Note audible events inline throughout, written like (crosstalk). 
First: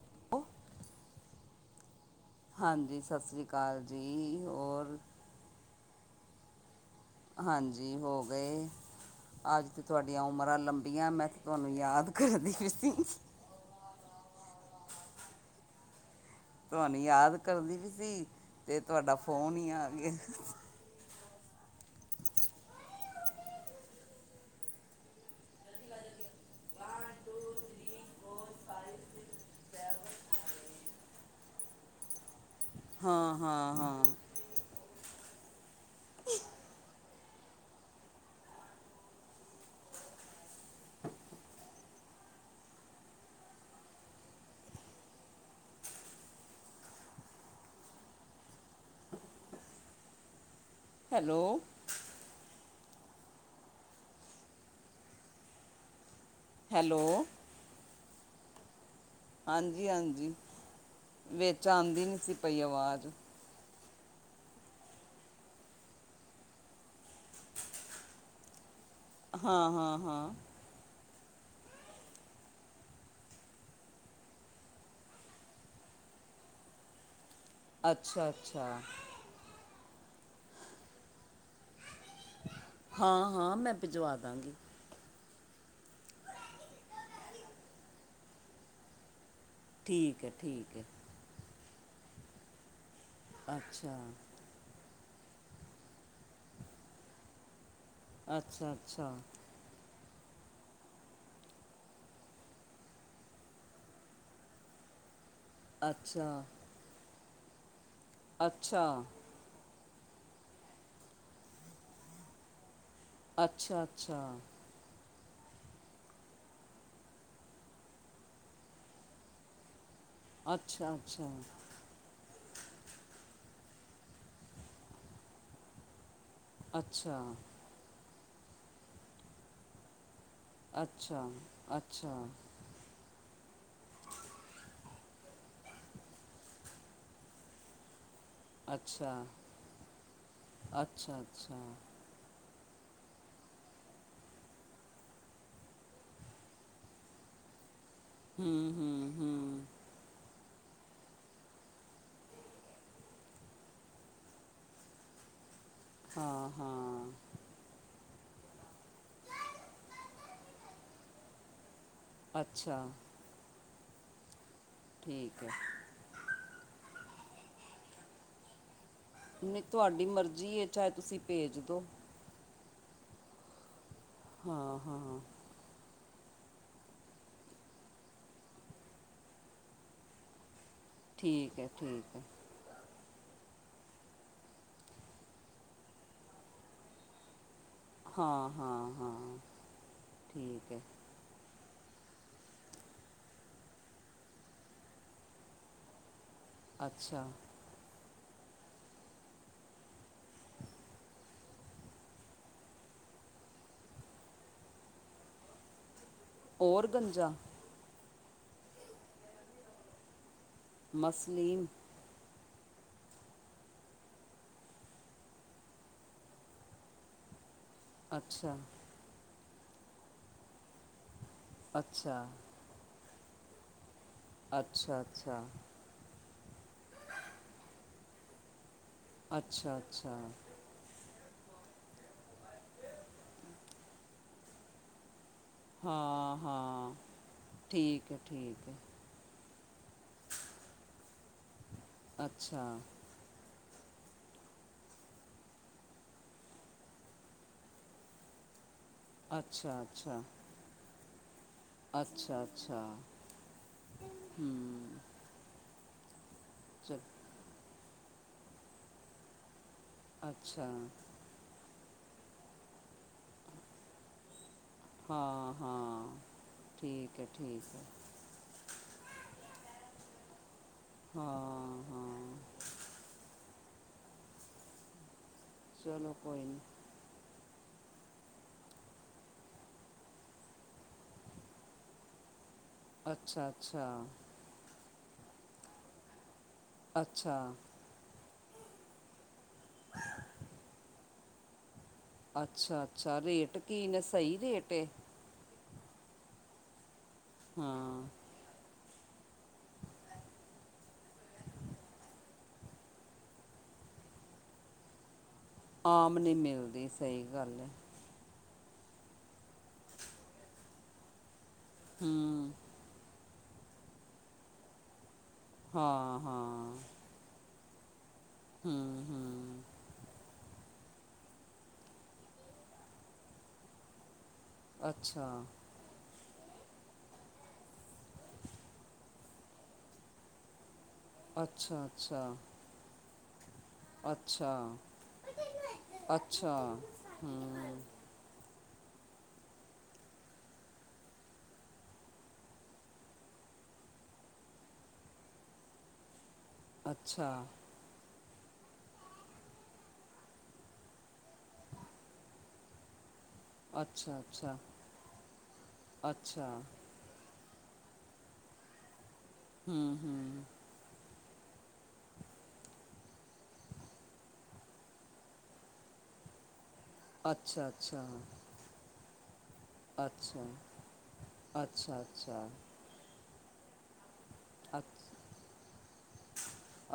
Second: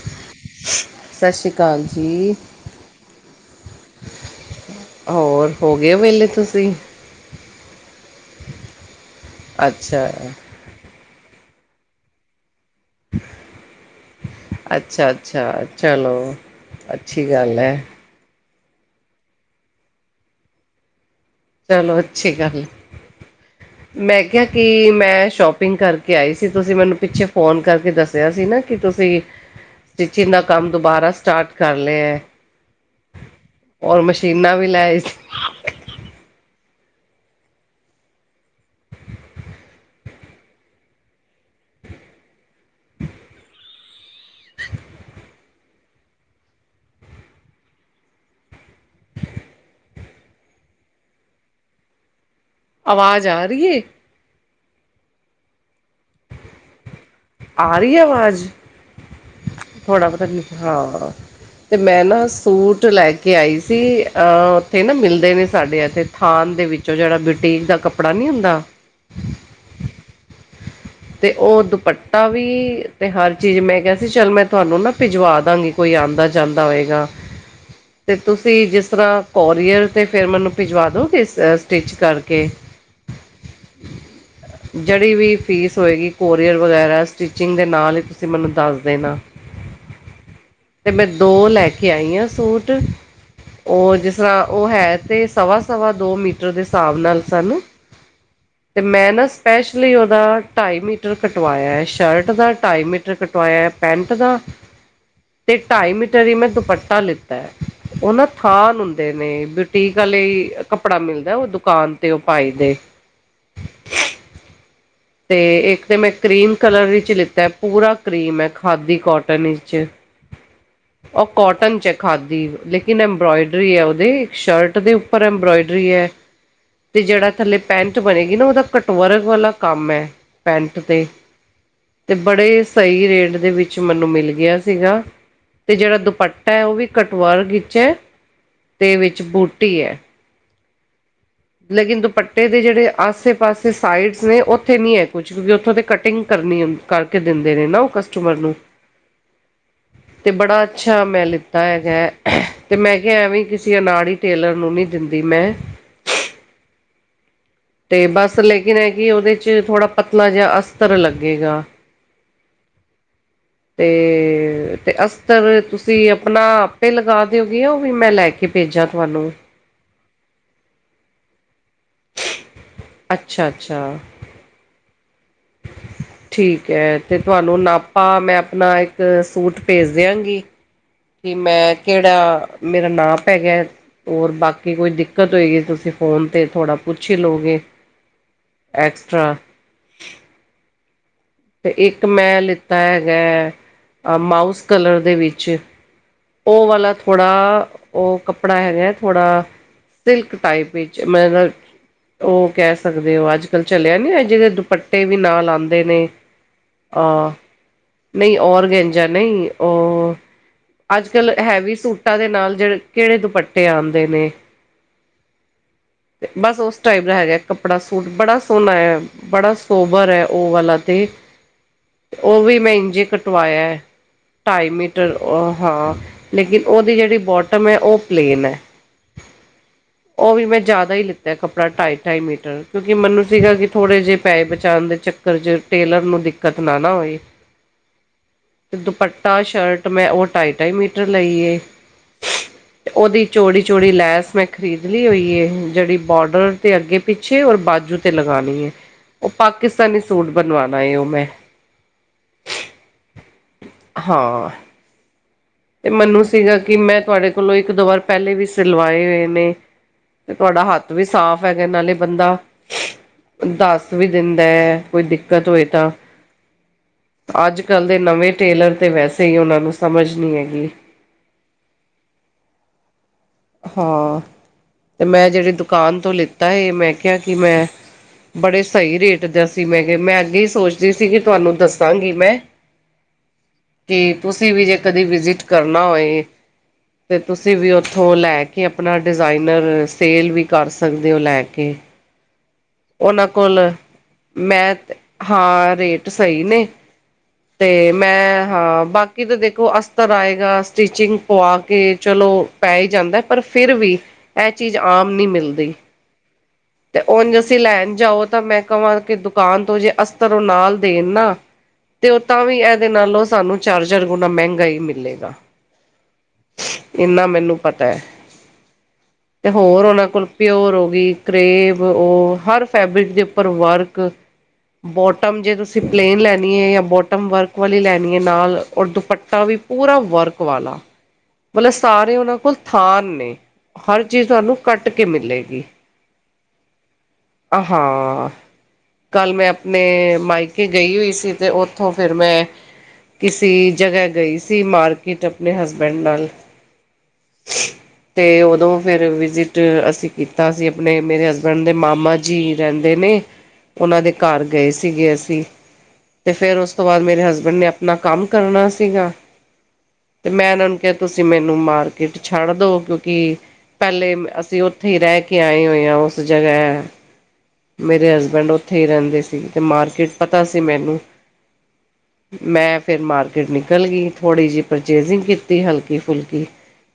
(unintelligible) ਸਤਿ ਸ਼੍ਰੀ ਅਕਾਲ ਜੀ। ਹਾਂਜੀ, ਸਤਿ ਸ਼੍ਰੀ ਅਕਾਲ ਜੀ ਹੋਰ ਹੋਰ ਹੋ ਗਏ ਵੇਲੇ ਤੁਸੀਂ ਹਾਂਜੀ ਹੋ ਗਏ, ਅੱਜ ਤੇ ਅੱਛਾ, ਤੁਹਾਡੀਆਂ ਉਮਰਾਂ ਲੰਬੀਆਂ ਮੈਂ ਤੁਹਾਨੂੰ ਯਾਦ ਕਰਦੇ (unintelligible) ਅੱਛਾ-ਅੱਛਾ ਚਲੋ ਤੁਹਾਨੂੰ ਅੱਛੀ ਯਾਦ ਗੱਲ ਐ, ਕਰਦੀ ਵੀ ਸੀ, ਤੇ ਤੁਹਾਡਾ ਫੋਨ ਹੀ ਆ ਗਿਆ। ਚਲੋ, ਅੱਛੀ ਗੱਲ ਹੈ। (unintelligible) ਮੈਂ ਕਿਹਾ, ਕਿ ਮੈਂ ਸ਼ੋਪਿੰਗ ਕਰਕੇ ਆਈ ਸੀ, ਤੁਸੀਂ ਮੈਨੂੰ ਪਿੱਛੇ ਫ਼ੋਨ ਕਰਕੇ ਦੱਸਿਆ ਸੀ ਨਾ। ਕਿ, ਤੁਸੀਂ ਸਟਿਚਿੰਗ ਦਾ ਕੰਮ ਦੁਬਾਰਾ ਸਟਾਰਟ ਕਰ ਲਿਆ ਹੈ। ਹਾਂ ਹਾਂ ਔਰ, ਹਾਂ ਮਸ਼ੀਨਾਂ ਵੀ ਲੈ (unintelligible) ਹੈਲੋ ਆਵਾਜ਼ ਆ ਰੀ ਏ? ਹੈਲੋ ਆ ਰਹੀ ਆਵਾਜ਼? ਹਾਂਜੀ ਥੋੜਾ ਪਤਾ ਹਾਂਜੀ ਹਾਂ ਵਿੱਚ ਤੇ ਮੈਂ ਆਉਂਦੀ ਨਹੀਂ ਨਾ ਸੀ ਪਈ ਸੂਟ ਆਵਾਜ਼ ਲੈ ਕੇ ਕੇ ਆਈ ਸੀ--ਓਥੇ ਨਾ ਮਿਲਦੇ ਨੇ ਸਾਡੇ ਇੱਥੇ ਥਾਨ ਦੇ ਵਿੱਚੋਂ ਜਿਹੜਾ, ਬਊਟੀਕ ਦਾ ਕੱਪੜਾ ਨਹੀਂ ਹੁੰਦਾ ਹਾਂ, ਹਾਂ, ਹਾਂ ਤੇ ਉਹ ਦੁਪੱਟਾ ਵੀ ਤੇ ਹਰ ਚੀਜ਼ ਮੈਂ ਕਿਹਾ ਸੀ ਚੱਲ ਮੈਂ ਤੁਹਾਨੂੰ ਨਾ ਭਿਜਵਾ ਦਾਂਗੀ। ਕੋਈ ਆਉਂਦਾ ਜਾਂਦਾ ਹੋਏਗਾ। (unintelligible) ਤੇ ਤੁਸੀਂ, ਅੱਛਾ ਜਿਸ ਤਰ੍ਹਾਂ ਕੋਰੀਅਰ ਤੇ ਫਿਰ ਮੈਨੂੰ ਭਿਜਵਾ ਦੋਗੇ? ਸਟਿਚ ਕਰਕੇ ਹਾਂ-ਹਾਂ, ਮੈਂ ਭਿਜਵਾ ਦਾਂਗੀ। ਜਿਹੜੀ ਵੀ ਪੀਸ ਹੋਏਗੀ, ਕੋਰੀਅਰ ਵਗੈਰਾ, ਸਟਿਚਿੰਗ ਦੇ ਨਾਲ ਹੀ ਤੁਸੀਂ ਮੈਨੂੰ ਦੱਸ ਦੇਣਾ। ਠੀਕ ਹੈ, ਠੀਕ ਹੈ। ਤੇ ਮੈਂ- ਦੋ ਲੈ ਕੇ ਆਈ ਹਾਂ ਸੂਟ, ਓਹ ਅੱਛਾ ਜਿਸ ਤਰ੍ਹਾਂ ਓਹ ਹੈ ਤੇ, ਸਵਾ- ਸਵਾ ਦੋ ਮੀਟਰ ਦੇ ਹਿਸਾਬ ਨਾਲ ਸਣ, ਅੱਛਾ ਤੇ ਮੈਂ ਅੱਛਾ ਨਾ ਸਪੈਸ਼ਲੀ ਉਹਦਾ ਢਾਈ ਮੀਟਰ ਕਟਵਾਇਆ ਹੈ ਸ਼ਰਟ ਦਾ। ਢਾਈ ਮੀਟਰ ਕਟਵਾਇਆ ਹੈ ਪੈਂਟ ਦਾ। ਤੇ ਢਾਈ ਮੀਟਰ ਅੱਛਾ ਹੀ ਮੈਂ ਦੁਪੱਟਾ ਲਿੱਤਾ ਹੈ ਉਹ ਨਾ ਥਾਨ ਅੱਛਾ ਹੁੰਦੇ ਨੇ। ਟੀਕ ਵਾਲੇ ਕੱਪੜਾ ਮਿਲਦਾ ਉਹ ਦੁਕਾਨ ਤੇ ਉਹ ਪਾਈ ਦੇ ਅੱਛਾ, ਅੱਛਾ। ਤੇ ਇੱਕ ਤੇ ਮੈਂ ਕਰੀਮ ਕਲਰ ਵਿੱਚ ਲਿੱਤਾ ਪੂਰਾ ਕਰੀਮ ਹੈ ਖਾਦੀ ਕੋਟਨ ਵਿੱਚ। ਅੱਛਾ ਉਹ ਕੋਟਨ ਚੈੱਕ ਖਾਦੀ ਲੇਕਿਨ ਅੰਬਰੋਇਡਰੀ ਹੈ। ਉਹਦੇ ਸ਼ਰਟ ਦੇ ਉੱਪਰ ਅੰਬੋਇਡਰੀ ਹੈ। ਤੇ ਅੱਛਾ ਜਿਹੜਾ ਥੱਲੇ ਪੈਂਚ ਬਣੇਗੀ ਨਾ ਉਹਦਾ ਕੱਟਵਰਗ ਵਾਲਾ ਕੰਮ ਹੈ। ਪੈਂਟ ਅੱਛਾ ਤੇ ਅੱਛਾ ਤੇ ਅੱਛਾ ਬੜੇ ਸਹੀ ਰੇਟ ਦੇ ਵਿੱਚ ਮੈਨੂੰ ਮਿਲ ਗਿਆ ਸੀਗਾ। ਤੇ ਜਿਹੜਾ ਦੁਪੱਟਾ ਹੈ। ਉਹ ਵੀ ਕਟਵਰ ਵਿੱਚ ਹੈ। ਤੇ ਅੱਛਾ ਵਿੱਚ ਬੂਟੀ ਹੈ ਅੱਛਾ, ਅੱਛਾ। ਲੇਕਿਨ ਦੁਪੱਟੇ ਦੇ ਜਿਹੜੇ ਆਸੇ ਪਾਸੇ ਸਾਈਡਸ ਨੇ ਉੱਥੇ ਨਹੀਂ ਹੈ ਕੁਝ ਕਿਉਂਕਿ ਉੱਥੋਂ ਦੀ ਕਟਿੰਗ ਕਰਨੀ ਹੁੰਦੀ ਕਰਕੇ ਦਿੰਦੇ ਨੇ ਨਾ ਉਹ ਕਸਟਮਰ ਨੂੰ। ਹੂੰ ਹੂੰ ਹੂੰ ਅਤੇ ਬੜਾ ਅੱਛਾ ਮੈਂ ਲਿੱਤਾ ਹੈਗਾ ਅਤੇ ਮੈਂ ਕਿਹਾ ਐਵੇਂ ਕਿਸੇ ਅਨਾੜੀ ਟੇਲਰ ਨੂੰ ਨਹੀਂ ਦਿੰਦੀ ਮੈਂ। ਹਾਂ, ਹਾਂ। ਤੇ ਬਸ ਲੇਕਿਨ ਹੈ ਕਿ ਉਹਦੇ ਚ ਥੋੜ੍ਹਾ ਪਤਲਾ ਜਿਹਾ ਅਸਤਰ ਲੱਗੇਗਾ। ਅੱਛਾ। ਤੇ ਤੇ ਠੀਕ ਹੈ ਅਸਤਰ ਤੁ ਤੁਸੀਂ ਆਪਣਾ ਆਪੇ ਲਗਾ ਦਿਓਗੇ ਉਹ ਵੀ ਮੈਂ ਲੈ ਕੇ ਭੇਜਾਂ ਤੁਹਾਨੂੰ। ਨਹੀਂ ਤੁਹਾਡੀ ਮਰਜ਼ੀ ਚਾਹੇ ਤੁਸੀਂ ਭੇਜ ਦਿੋਉ। ਅੱਛਾ, ਅੱਛਾ। ਹਾਂ, ਹਾਂ, ਹਾਂ। ਠੀਕ ਹੈ। ਅਤੇ ਤੁਹਾਨੂੰ ਨਾਪਾ ਮੈਂ ਆਪਣਾ ਇੱਕ ਸੂਟ ਭੇਜ ਦਿਆਂਗੀ। ਕਿ ਠੀਕ ਹੈ ਮੈਂ ਠੀਕ ਹੈ ਕਿਹੜਾ ਮੇਰਾ ਨਾ ਪੈ ਗਿਆ। ਹੋਰ ਬਾਕੀ ਕੋਈ ਦਿੱਕਤ ਹੋਗੀਈ ਤੁਸੀਂ ਫੋਨ 'ਤੇ ਥੋੜ੍ਹਾ ਪੁੱਛੀ ਲਓਗੇ। ਹਾਂ ਹਾਂ ਐਕਸਟਰਾ ਹਾਂ ਠੀਕ ਹੈ। ਅਤੇ ਇੱਕ ਮੈਂ ਲਿੱਤਾ ਹੈਗਾ ਮਾਊਸ ਕਲਰ ਦੇ ਵਿੱਚ ਉਹ ਵਾਲਾ ਅੱਛਾ ਥੋੜਾ ਉਹ ਕੱਪੜਾ ਹੈਗਾ, ਥੋੜ੍ਹਾ ਸਿਲਕ ਟਾਈਪ ਵਿੱਚ ਮਤਲਬ ਉਹ ਕਹਿ ਸਕਦੇ ਹੋ ਅੱਜ-ਕੱਲ ਚਲਿਆ ਨੀ ਜਿਹਦੇ ਦੁਪੱਟੇ ਵੀ ਨਾਲ ਆਦੇ ਨੇ ਔਰ ਗੰਜਾ ਆਹ, ਨਹੀਂ ਔਰਗੈਂਜਾ ਨਹੀਂ ਉਹ ਅੱਜ-ਕੱਲ ਮਸਲੀਮ ਹੈਵੀ ਸੂਟਾਂ ਦੇ ਨਾਲ ਜਹ ਕਿਹੜੇ ਦੁਪੱਟੇ ਆਦੇ ਨੇ, ਤੇ ਬਸ ਉਸ ਟਾਈਪ ਦਾ ਹੈਗਾ, ਕੱਪੜਾ ਸੂਟ ਬੜਾ ਅੱਛਾ ਸੋਹਣਾ ਹੈ, ਬੜਾ ਸੋਬਰ ਹੈ ਉਹ ਵਾਲਾ ਤੇ ਅੱਛਾ ਉਹ ਵੀ ਮੈਂ ਇੰਝੇ ਕਟਵਾਇਆ ਢਾਈ ਅੱਛਾ ਮੀਟਰ ਅੱਛਾ ਉਹ ਹਾਂ ਲੇਕਿਨ ਉਹਦੀ ਜਿਹੜੀ ਬੋਟਮ ਹੈ, ਉਹ ਪਲੇਨ ਹੈ। ਅੱਛਾ ਅੱਛਾ ਉਹ ਵੀ ਮੈਂ ਜ਼ਿਆਦਾ ਹੀ ਲਿੱਤਾ। ਅਤੇ ਕੱਪੜਾ ਢਾਈ-ਢਾਈ ਮੀਟਰ ਕਿਉਂਕਿ, ਮੈਨੂੰ ਸੀਗਾ ਕਿ ਥੋੜ੍ਹੇ ਜਿਹੇ ਪੈ ਬਚਾਣ ਦੇ ਚੱਕਰ 'ਚ ਟੇਲਰ ਨੂੰ ਹਾਂ ਦਿੱਕਤ ਨਾ ਹਾਂ ਨਾ ਹੋਈ, ਠੀਕ ਹੈ ਠੀਕ ਹੈ ਤੇ ਦੁਪਟ ਟਾ ਸ਼ਰਟ ਮੈਂ ਉਹ ਢਾਈ-ਢਾਈ ਮੀਟਰ ਮੀਟਰ ਲੇਈ ਆ। ਅੱਛਾ, ਉਹਦੀ ਚੌੜੀ-ਚੌੜੀ ਲੈਸ ਮੈਂ ਖਰੀਦ ਲਈ ਹੋਈ ਹੈ ਜਿਹੜੀ ਬੋਡਰ 'ਤੇ ਅੱਗੇ। ਪਿੱਛੇ ਔਰ ਬਾਜੂ ਤੇ ਲਗਾਉਣੀ ਹੈ ਉਹ ਅੱਛਾ ਪਾਕਿਸਤਾਨੀ ਅੱਛਾ ਸੂਟ ਬਣਵਾਉਣਾ ਹੈ ਉਹ ਮੈਂ। ਅੱਛਾ, ਅੱਛਾ ਹ ਹਾਂ ਤੇ ਮੈਨੂੰ ਸੀਗਾ ਕਿ ਮੈਂ ਤੁਹਾਡੇ ਕੋਲੋਂ ਇੱਕ ਦੋ ਵਾਰ ਪਹਿਲੇ ਵੀ ਸਿਲਵਾਏ ਹੋਏ ਨੇ। ਤੇ ਤੁਹਾਡਾ ਅੱਛਾ ਹੱਥ ਵੀ ਸਾਫ਼ ਹੈਗਾ ਇਹ ਨਾਲ ਹੀ ਬੰਦਾ ਦੱਸ ਵੀ ਦਿੰਦਾ ਹੈ। ਕੋਈ ਦਿੱਕਤ ਹਾਂ ਹੋਏ ਤਾਂ ਹਾਂ ਠੀਕ ਹੈ ਅੱਜ, ਠੀਕ ਹੈ ਕੱਲ ਦੇ ਨਵੇਂ ਟੇਲਰ ਤੇ ਵੈਸੇ ਹੀ ਉਹਨਾਂ ਨੂੰ ਸਮਝ ਨਹੀਂ ਹੈਗੀ। ਹਾਂ। ਹਾਂ ਹਾਂ, ਤੇ ਮੈਂ ਜਿਹੜੀ ਦੁਕਾਨ ਤੋਂ ਚਲੋ ਕੋਈ ਲਿੱਤਾ ਹੈ ਨਹੀਂ ਮੈਂ ਕਿਹਾ ਕਿ ਮੈਂ ਬੜੇ ਸਹੀ ਰੇਟ ਦਾ ਸੀ, ਮੈਂ ਕਿਹਾ ਮੈਂ ਅੱਗੇ ਹੀ ਸੋਚਦੀ ਸੀਗੀ ਤੁਹਾਨੂੰ ਦੱਸਾਂਗੀ ਮੈਂ ਅੱਛਾ-ਅੱਛਾ, ਕਿ ਤੁਸੀਂ ਵੀ ਜੇ ਕਦੇ ਵਿਜਿਟ ਕਰਨਾ ਹੋਏ, ਤੇ ਅੱਛਾ ਤੁਸੀਂ ਵੀ ਉੱਥੋਂ ਲੈ ਕੇ ਕਿ ਆਪਣਾ ਡਿਜ਼ਾਇਨਰ ਸੇਲ ਵੀ ਕਰ ਸਕਦੇ ਹੋ ਲੈ ਕੇ, ਅੱਛਾ-ਅੱਛਾ, ਉਹਨਾਂ ਰੇਟ ਕੋਲ ਕੀ ਨੇ ਸਹੀ ਰੇਟ ਮੈਂ ਹਾਂ ਰੇਟ ਸਹੀ ਨੇ, ਤੇ ਹਾਂ ਮੈਂ ਹਾਂ ਬਾਕੀ। ਕਿਤੇ ਦੇਖੋ ਅਸਤਰ ਆਏਗਾ, ਸਟੀਚਿੰਗ ਪਵਾ ਕੇ ਚਲੋ। ਪੈ ਹੀ ਜਾਂਦਾ, ਪਰ ਫਿਰ ਵੀ ਇਹ ਚੀਜ਼ ਆਮ ਨਹੀਂ ਮਿਲਦੀ। ਆਮ ਨੀ ਮਿਲਦੇ। ਤੇ ਉਝ ਅਸੀਂ ਲੈਣ ਜਾਓ, ਤਾਂ ਮੈਂ ਕਹਾਂ ਕਿ ਦੁਕਾਨ ਤੋਂ ਜੇ ਅਸਤਰ ਉਹ ਨਾਲ ਦੇਣ ਨਾ ਤੇ ਉਹ ਤਾਂ ਹੂੰ ਵੀ ਇਹਦੇ, ਨਾਲੋਂ ਸਾਨੂੰ ਚਾਰਜਰ ਗੁਣਾ ਮਹਿੰਗਾ ਹੀ ਮਿਲੇਗਾ। ਹਾਂ-ਹਾਂ, ਇੰਨਾ ਮੈਨੂੰ ਪਤਾ ਹੈ, ਤੇ ਹੂੰ ਹੋਰ ਉਹਨਾਂ ਕੋਲ ਪਿਓਰ ਹੋ ਗਈ। ਕਰੇਬ ਉਹ ਹਰ ਫੈਬਰਿਕ ਦੇ ਉੱਪਰ ਵਰਕ ਅੱਛਾ ਬੋਟਮ ਜੇ ਤੁਸੀਂ ਅਸੀਂ ਪਲੇਨ ਲੈਣੀ ਐ, ਜਾਂ ਬੋਟਮ ਵਰਕ ਵਾਲੀ ਲੈਣੀ ਹੈ, ਨਾਲ ਔਰ ਦੁਪੱਟਾ ਵੀ ਪੂਰਾ ਵਰਕ ਵਾਲਾ (unintelligible) ਮਤਲਬ ਸਾਰੇ ਅੱਛਾ ਉਹਨਾਂ ਕੋਲ ਥਾਨ ਨੇ ਹਰ ਚੀਜ਼ ਅੱਛਾ ਤੁਹਾਨੂੰ ਕੱਟ ਕੇ ਮਿਲੇਗੀ। ਅੱਛਾ ਹੂੰ,, ਆਹ ਹੋ ਕੱਲ ਮੈਂ ਆਪਣੇ ਮਾਇਕੇ ਗਈ ਹੋਈ ਸੀ, ਤੇ ਉੱਥੋਂ ਫਿਰ ਮੈਂ ਕਿਸੇ ਜਗ੍ਹਾ ਗਈ ਸੀ, ਮਾਰਕੀਟ ਆਪਣੇ ਹਸਬੈਂਡ ਨਾਲ ਅੱਛਾ, ਤੇ ਉਦੋਂ ਫੇਰ ਵਿਜਿਟ ਅਸੀਂ ਕੀਤਾ ਸੀ। ਆਪਣੇ ਮੇਰੇ ਹਸਬੈਂਡ ਦੇ ਮਾਮਾ ਜੀ ਰਹਿੰਦੇ ਨੇ, ਉਹਨਾਂ ਦੇ ਅੱਛਾ ਘਰ ਅੱਛਾ ਗਏ ਸੀਗੇ, ਅਸੀਂ ਤੇ ਅੱਛਾ ਫੇਰ ਉਸ ਤੋਂ ਬਾਅਦ ਮੇਰੇ ਹਸਬ ਨੇ ਆਪਣਾ ਕੰਮ ਕਰਨਾ ਸੀਗਾ। ਹੂੰ-ਹੂੰ, ਅਤੇ ਮੈਂ ਉਹਨਾਂ ਨੂੰ ਕਿਹਾ ਤੁਸੀਂ ਮੈਨੂੰ ਮਾਰਕੀਟ ਛੱਡ ਦਿਉ, ਕਿਉਂਕਿ ਪਹਿਲੇ ਅਸੀਂ ਉ ਉੱਥੇ ਰਹਿ ਕੇ ਆਏ ਹੋਏ ਆ, ਉਸ ਜਗ੍ਹਾ ਅੱਛਾ ਅੱਛਾ ਮੇਰੇ ਹਸਬੈਂਡ ਉੱਥੇ ਹੀ ਰਹਿੰਦੇ ਸੀ। ਅਤੇ ਮਾਰਕੀਟ ਪਤਾ ਅੱਛਾ ਸੀ, ਮੈਨੂੰ ਅੱਛਾ ਅੱਛਾ ਮੈਂ ਫਿਰ ਮਾਰਕੀਟ ਨਿਕਲ ਗਈ। ਥੋੜ੍ਹੀ ਜਿਹੀ ਅੱਛ- ਪਰਚੇਜਿੰਗ ਕੀਤੀ, ਹਲਕੀ ਫੁਲਕੀ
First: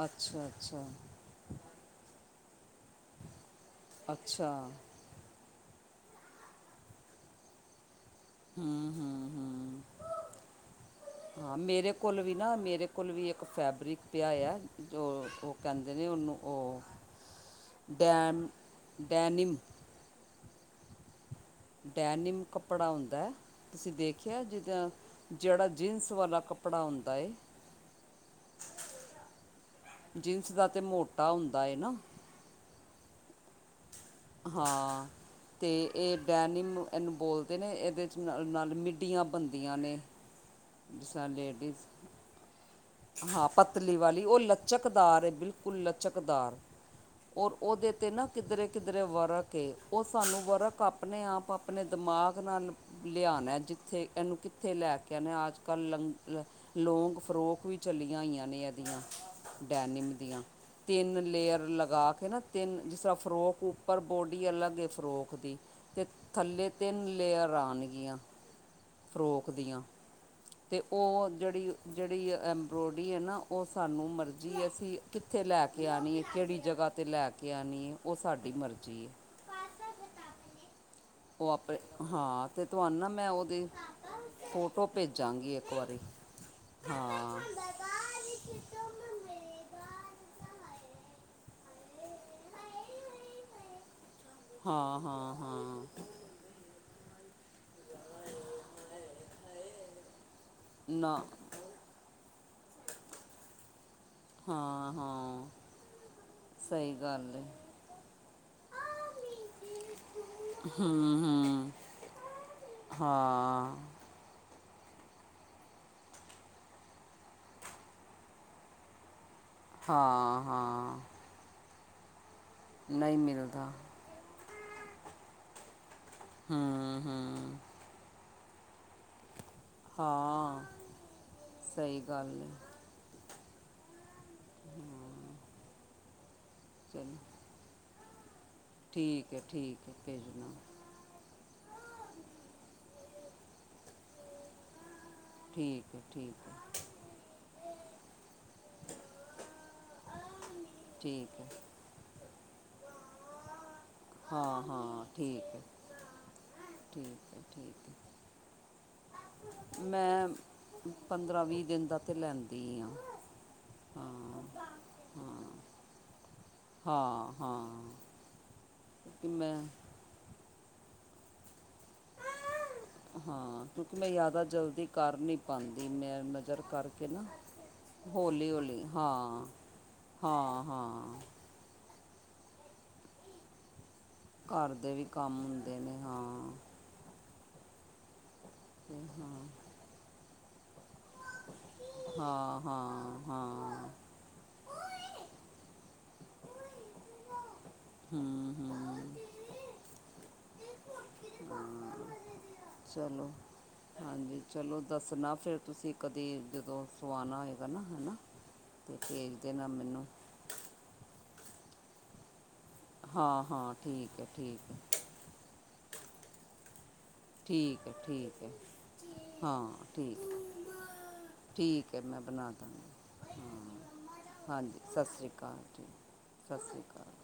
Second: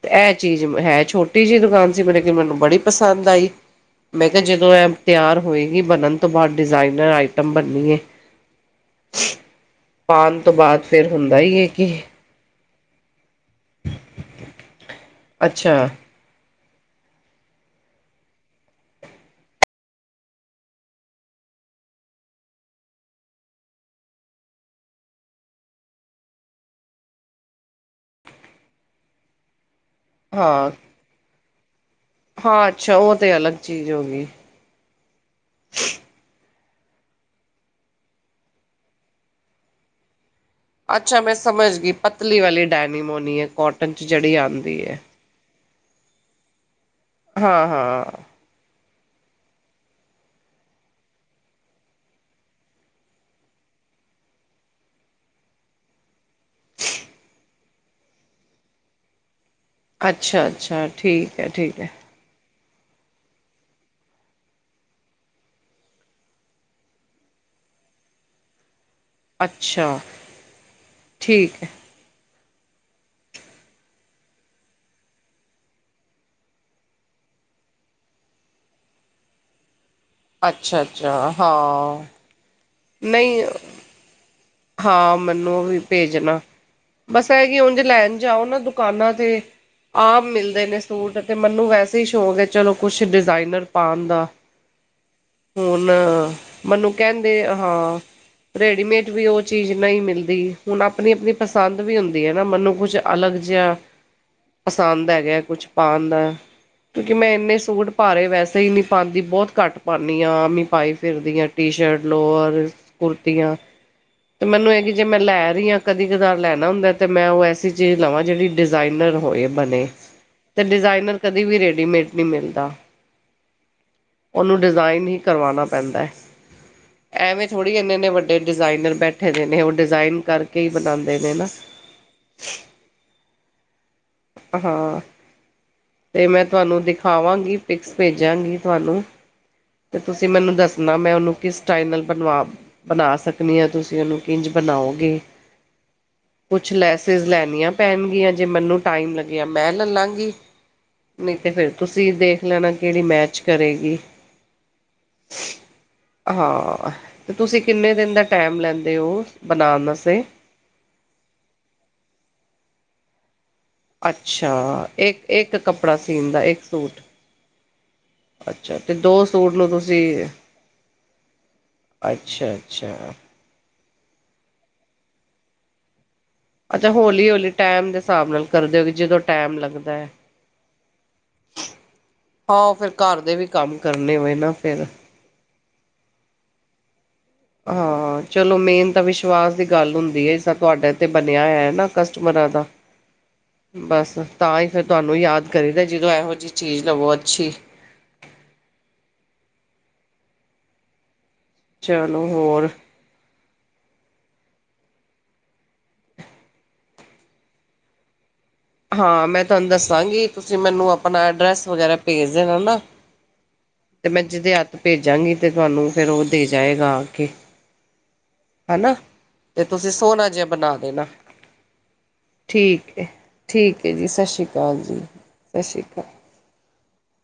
ਤੇ ਇਹ ਅੱਛਾ ਚੀਜ਼ ਅੱਛਾ ਹੈ ਛੋਟੀ ਜਹੀ ਦੁਕਾਨ ਸੀ, ਮੇਰੇ ਕਿ ਮੈਨੂੰ ਬੜੀ ਪਸੰਦ ਆਈ। ਮੈਂ ਕਿਹਾ ਅੱਛਾ ਜਦੋਂ ਇਹ ਤਿਆਰ ਹੋਏਗੀ, ਬਣਨ ਤੋਂ ਬਾਅਦ ਡਿਜ਼ਾਇਨਰ ਆਈਟਮ ਬਨੀਏ। ਹੂੰ-ਹੂੰ-ਹੂੰ, ਤੋਂ ਬਾਅਦ ਫੇਰ ਹੁੰਦਾ ਹਾਂ ਹੀ ਹੈ ਮੇਰੇ ਕਿ ਕੋਲ ਵੀ ਨਾ ਮੇਰੇ ਕੋਲ ਵੀ ਇੱਕ ਫੈਬਰਿਕ ਪਿਆ, ਆ ਜੋ ਉਹ ਅੱਛਾ ਕਹਿੰਦੇ ਨੇ ਉਹਨੂੰ ਉਹ ਡੈਮ ਡੈਨੀਮ ਡੈਨਮ ਕੱਪੜਾ ਹੁੰਦਾ ਹੈ। ਤੁਸੀਂ ਦੇਖਿਆ ਜਿੱਦਾਂ, ਜਿਹੜਾ ਜੀਨਸ ਵਾਲਾ ਕੱਪੜਾ ਹੁੰਦਾ ਏ। ਜੀਨਸ ਦਾ ਹਾਂ ਤਾਂ ਮੋਟਾ ਹੁੰਦਾ ਏ ਨਾ, ਹਾਂ ਅੱਛਾ, ਉਹ ਤੇ ਅਲੱਗ ਚੀਜ਼ ਹੋ ਗਈ। ਹਾਂ, ਤੇ ਇਹ ਡੈਨਿਮ ਇਹਨੂੰ ਬੋਲਦੇ ਨੇ, ਇਹਦੇ 'ਚ ਨਾਲ ਮਿੱਡੀਆਂ ਬਣਦੀਆਂ ਨੇ, ਜ ਅੱਛਾ ਮੈਂ ਸਮਝ ਲੇਡੀਜ਼ ਗਈ ਪਤਲੀ ਵਾਲੀ ਡੈਨੀਮ ਹੋਣੀ ਹੈ ਹਾਂ, ਕੋਟਨ ਪਤਲੀ ਚ ਵਾਲੀ ਜਿਹੜੀ ਉਹ ਆਉਂਦੀ ਹੈ ਲਚਕਦਾਰ ਬਿਲਕੁਲ ਕੁੱਲ ਲਚਕਦਾਰ ਔਰ ਹਾਂ ਉਹਦੇ 'ਤੇ ਹਾਂ ਨਾ, ਕਿੱਧਰੇ-ਕਿੱਧਰੇ ਵਰਕ ਏ ਉਹ ਸਾਨੂੰ ਵਰਕ ਆਪਣੇ ਆਪ ਆਪਣੇ ਦਿਮਾਗ ਨਾਲ ਲਿਆਣਾ, ਜਿੱਥੇ ਇਹਨੂੰ ਕਿੱਥੇ ਲੈ ਕੇ ਇਹਨੇ ਆ ਕ ਲੰਗ ਲੌਂਗ ਫਰੋਕ ਵੀ ਚੱਲੀਆਂ ਹੋਈਆਂ ਨੇ ਇਹਦੀਆਂ ਡੈਨਿਮ ਦੀਆਂ ਅੱਛਾ ਅੱਛਾ ਤਿੰਨ ਠੀਕ ਹੈ ਲੇਅਰ ਠੀਕ ਹੈ ਲਗਾ ਨਾ ਤਿੰਨ ਜਿਸ ਤਰਾ ਫਰੋਕ ਉੱਪਰ ਬੋਡੀ ਅਲੱਗ ਏ ਫਰੋਕ ਦੀ ਤੇ ਥੱਲੇ ਤਿੰਨ ਲੇਅਰ ਆਣਗੀਆਂ ਫਰੋਕ ਦੀਆਂ ਅੱਛਾ ਤੇ ਉਹ ਠੀਕ ਹੈ ਜਿਹੜੀ ਜਿਹੜੀ ਐੰਬਰੋਇਡਰੀ ਹੈ ਨਾ ਉਹ ਸਾਨੂੰ ਮਰਜ਼ੀ ਅਸੀਂ ਕਿੱਥੇ ਲੈ ਕੇ ਆਣੀ ਹੈ ਕਿਹੜੀ ਜਗ੍ਹਾ ਤੇ ਲੈ ਕੇ ਆਣੀ ਐ ਉਹ ਸਾਡੀ ਮਰਜ਼ੀ ਏ। ਅੱਛਾ ਅੱਛਾ ਹਾਂ ਤੇ ਤੁਹਾਨਾ ਮੈਂ ਨਹੀਂ ਉਹਦੇ ਹਾਂ ਮੈਨੂੰ ਉਹ ਵੀ ਪੇਜਣਾ ਬਸ ਐ ਹਾਂ ਹੇ ਕਿ ਉਂਝ ਲੈਣ ਜਾਓ ਨਾ ਦੁਕਾਨਾਂ ਤੇ ਆਮ ਮਿਲਦੇ ਨੇ ਸੂਟ ਤੇ ਮੈਨੂੰ ਵੈਸੇ ਹੀ ਸ਼ੌਕ ਹੈ ਚਲੋ ਕੁਛ ਡਿਜ਼ਾਇਨਰ ਪਾਣ ਦਾ ਹਾਂ ਹਾਂ ਹਾਂ ਹੁਣ ਮੈਨੂੰ ਕਹਿੰਦੇ ਹਾਂ ਰੇਡੀਮੇਡ ਵੀ ਉਹ ਚੀਜ਼ ਨਹੀਂ ਮਿਲਦੀ ਹੁਣ ਆਪਣੀ ਨਾ ਆਪਣੀ ਪਸੰਦ ਵੀ ਹੁੰਦੀ ਏ ਨਾ ਮੈਨੂੰ ਕੁਛ ਅਲੱਗ ਜਿਹਾ ਹਾਂ ਪਸੰਦ ਹੈਗਾ ਹਾਂ ਕੁਛ ਪਾਣ ਦਾ ਸਹੀ ਕਿਉਂਕਿ ਮੈਂ ਗੱਲ ਹੈ ਇੰਨੇ ਸੂਟ ਪਾਾਰੇ ਵੈਸੇ ਈ ਨਹੀਂ ਪਾਂਦੀ ਬਹੁਤ ਘੱਟ ਪਾਂਨੀ ਆ ਮੀਂ ਪਾਈ ਹੂੰ ਫਿਰਦੀ ਹਾਂ ਟੀ ਹੂੰ ਸ਼ਰਟ ਲੋਰ, ਕੁੁਰਤੀਆਂ ਹਾਂ ਤੇ ਮੈਨੂੰ ਇਹ ਐ ਜੇ ਮੈਂ ਲੈ ਰਹੀ ਆ ਕਦੀ ਕਦਾਰ ਲੈਣਾ ਹੁੰਦਾ ਤੇ ਮੈਂ ਉਹ ਐਸੀ ਚੀਜ਼ ਲਵਾਂ ਜਿਹੜੀ ਡਿਜ਼ਾਇਨਰ ਹੋਏ। ਬਣੇ ਹਾਂ ਤੇ ਹਾਂ ਡਿਜ਼ਾਇਨਰ ਕਦੇ ਵੀ ਰੇਡੀਮੇਡ ਨਈ ਮਿਲਦਾ। ਨਹੀ ਮਿਲਦਾ ਉਹਨੂੰ ਡਿਜ਼ਾਇਨ ਹੀ ਕਰਵਾਉਣਾ ਪੈਂਦਾ ਹੈ ਹੂੰ ਐਵੇਂ ਹੂੰ ਥੋੜ੍ਹੀ ਇੰਨੇ ਇੰਨੇ ਵੱਡੇ ਜਿਹੜੇ ਡਿਜ਼ਾਇਨਰ ਬੈਠੇ ਦੇ ਨੇ ਉਹ ਡਿਜ਼ਾਇਨ ਕਰਕੇ ਹਾਂ ਹੀ ਬਣਾਦੇ ਨੇ ਨਾ ਸਹੀ ਗੱਲ ਹੈ ਹਾਂ ਤੇ ਮੈਂ ਤੁਹਾਨੂੰ ਚਲੋ ਦਿਖਾਵਾਂਗੀ ਪਿਕਸ ਪੇਜਾਂਗੀ ਤੁਹਾਨੂੰ ਕੇ ਠੀਕ ਹੈ ਤੇ ਤੁਸੀਂ ਭੇਜਣਾ ਮੈਨੂੰ ਦੱਸ ਨਾ ਮੈਂ ਉਹਨੂੰ ਕਿਸ ਸਟਾਈਲ ਨਾਲ ਬਣਵਾ ਬਣਾ ਸਕਣੀ ਹਾਂ ਤੁਸੀਂ ਉਹਨੂੰ ਕਿੰਝ ਬਣਾਓਗੇ? ਠੀਕ ਹੈ ਠੀਕ ਕੁਛ ਹੈ ਲੈਸਿਸ ਲੈਣੀਆਂ ਪੈਣਗੀਆਂ ਜੇ ਮੈਨੂੰ ਟਾਈਮ ਲੱਗਿਆ ਮੈਂ ਲੈੱਲਾਂਗੀ। ਠੀਕ ਹੈ ਤੁਸੀਂ ਦੇਖ ਲੈਣਾ ਕਿਹੜੀ ਮੈਚ ਕਰੇਗੀ। ਹਾਂ ਹਾਂ ਠੀਕ ਹੈ ਹਾਂ ਤੇ ਠੀਕ ਹੈ ਤੁਸੀਂ ਠੀਕ ਕਿੰਨੇ ਦਿਨ ਦਾ ਟੈਮ ਲੈਂਦੇ ਓ? ਮੈਂ ਪੰਦਰਾਂ ਵੀਹ ਦਿਨ ਦਾ ਤਾਂ ਲੈਂਦੀ ਆ ਹਾਂ ਅੱਛਾ ਇੱਕ ਹਾਂ ਇੱਕ ਕੱਪੜਾ ਸੀਣ ਦਾ ਇੱਕ ਸੂਟ, ਹਾਂ ਹਾਂ ਅੱਛਾ ਅਤੇ ਦੋ ਕਿਉਂਕਿ ਸੂਟ ਮੈਂ ਲਓ ਤੁਸੀਂ। ਜੀ ਅੱਛਾ ਅੱਛਾ। ਹਾਂ ਕਿਉਂਕਿ ਮੈਂ ਜ਼ਿਆਦਾ ਜਲਦੀ ਕਰ ਨੀ ਪਾਉਂਦੀ ਮੈਂ ਰ ਅੱਛਾ ਕਰਕੇ ਨਾ ਹੌਲੀ ਹੌਲੀ ਟਾਈਮ ਦੇ ਹਿਸਾਬ ਨਾਲ ਹੋੌਲੀ ਕਰਦੇ ਹੌਲੀ ਹੋ ਜਦੋਂ ਹਾਂ ਹਾਂ ਹਾਂ ਹੋ ਫਿਰ ਘਰ ਦੇ ਵੀ ਕੰਮ ਕਰਨੇ ਹੋਏ ਨਾ ਘਰ ਫੇਰ ਦੇ ਵੀ ਕੰਮ ਹੁੰਦੇ ਨੇ ਹਾਂ, ਹਾਂ ਚਲੋ ਮੇਨ ਤੇ ਤਾਂ ਵਿਸ਼ਵਾਸ ਦੀ ਹਾਂ ਗੱਲ ਹੁੰਦੀ ਹੈ। ਇਸ ਤੁਹਾਡੇ ਤੇ ਬਣਿਆ ਹੋਇਆ ਨਾ ਕਸਟਮਰਾਂ ਹਾਂ ਦਾ ਹਾਂ ਹਾਂ ਬਸ ਤਾਂ ਹੀ ਫਿਰ ਤੁਹਾਨੂੰ ਯਾਦ ਕਰੀਦਾ, ਜਦੋਂ ਇਹੋ ਜਿਹੀ ਚੀਜ਼ ਲਵੋ ਅੱਛੀ। ਹਮ ਹਮ ਹਾਂ ਚਲੋ ਹੋਰ ਚਲੋ ਹਾਂਜੀ ਚਲੋ ਦੱਸਣਾ ਫਿਰ ਤੁਸੀਂ ਕਦੀ ਜਦੋਂ ਸਵਾਉਣਾ ਹੋਏਗਾ ਨਾ ਹੈ ਨਾ (inaudible) ਹਾਂ ਮੈਂ ਤੁਹਾਨੂੰ ਦੱਸਾਂਗੀ ਤੁਸੀਂ ਮੈਨੂੰ ਆਪਣਾ ਐਡਰੈਸ ਵਗੈਰਾ ਭੇਜ ਦੇਣਾ ਨਾ, ਹਾਂ ਹਾਂ ਤੇ ਠੀਕ ਮੈਂ ਹੈ ਜਿਹਦੇ ਹੱਥ ਠੀਕ ਹੈ ਭੇਜ ਭੇਜਾਂਗੀ, ਤੇ ਤੁਹਾਨੂੰ ਫੇਰ ਉਹ ਤੇ ਜਾਏਗਾ। ਠੀਕ ਹੈ ਠੀਕ ਹੈ ਹੈਨਾ, ਤੇ ਹਾਂ ਤੁਸੀਂ ਠੀਕ ਸੋਹਣਾ ਜਿਹਾ ਬਣਾ ਦੇਣਾ। ਠੀਕ ਹੈ, ਮੈਂ ਬਣਾ ਠੀਕ ਏ। ਦਾਂਗੀ, ਹਾਂ ਠੀਕ ਹੈ ਜੀ ਸਤਿ ਸ਼੍ਰੀ ਹਾਂਜੀ ਅਕਾਲ ਜੀ ਸਤਿ ਸ਼੍ਰੀ ਅਕਾਲ ਠੀਕ। ਅਕਾਲ। ਸਤਿ ਸ਼੍ਰੀ ਅਕਾਲ।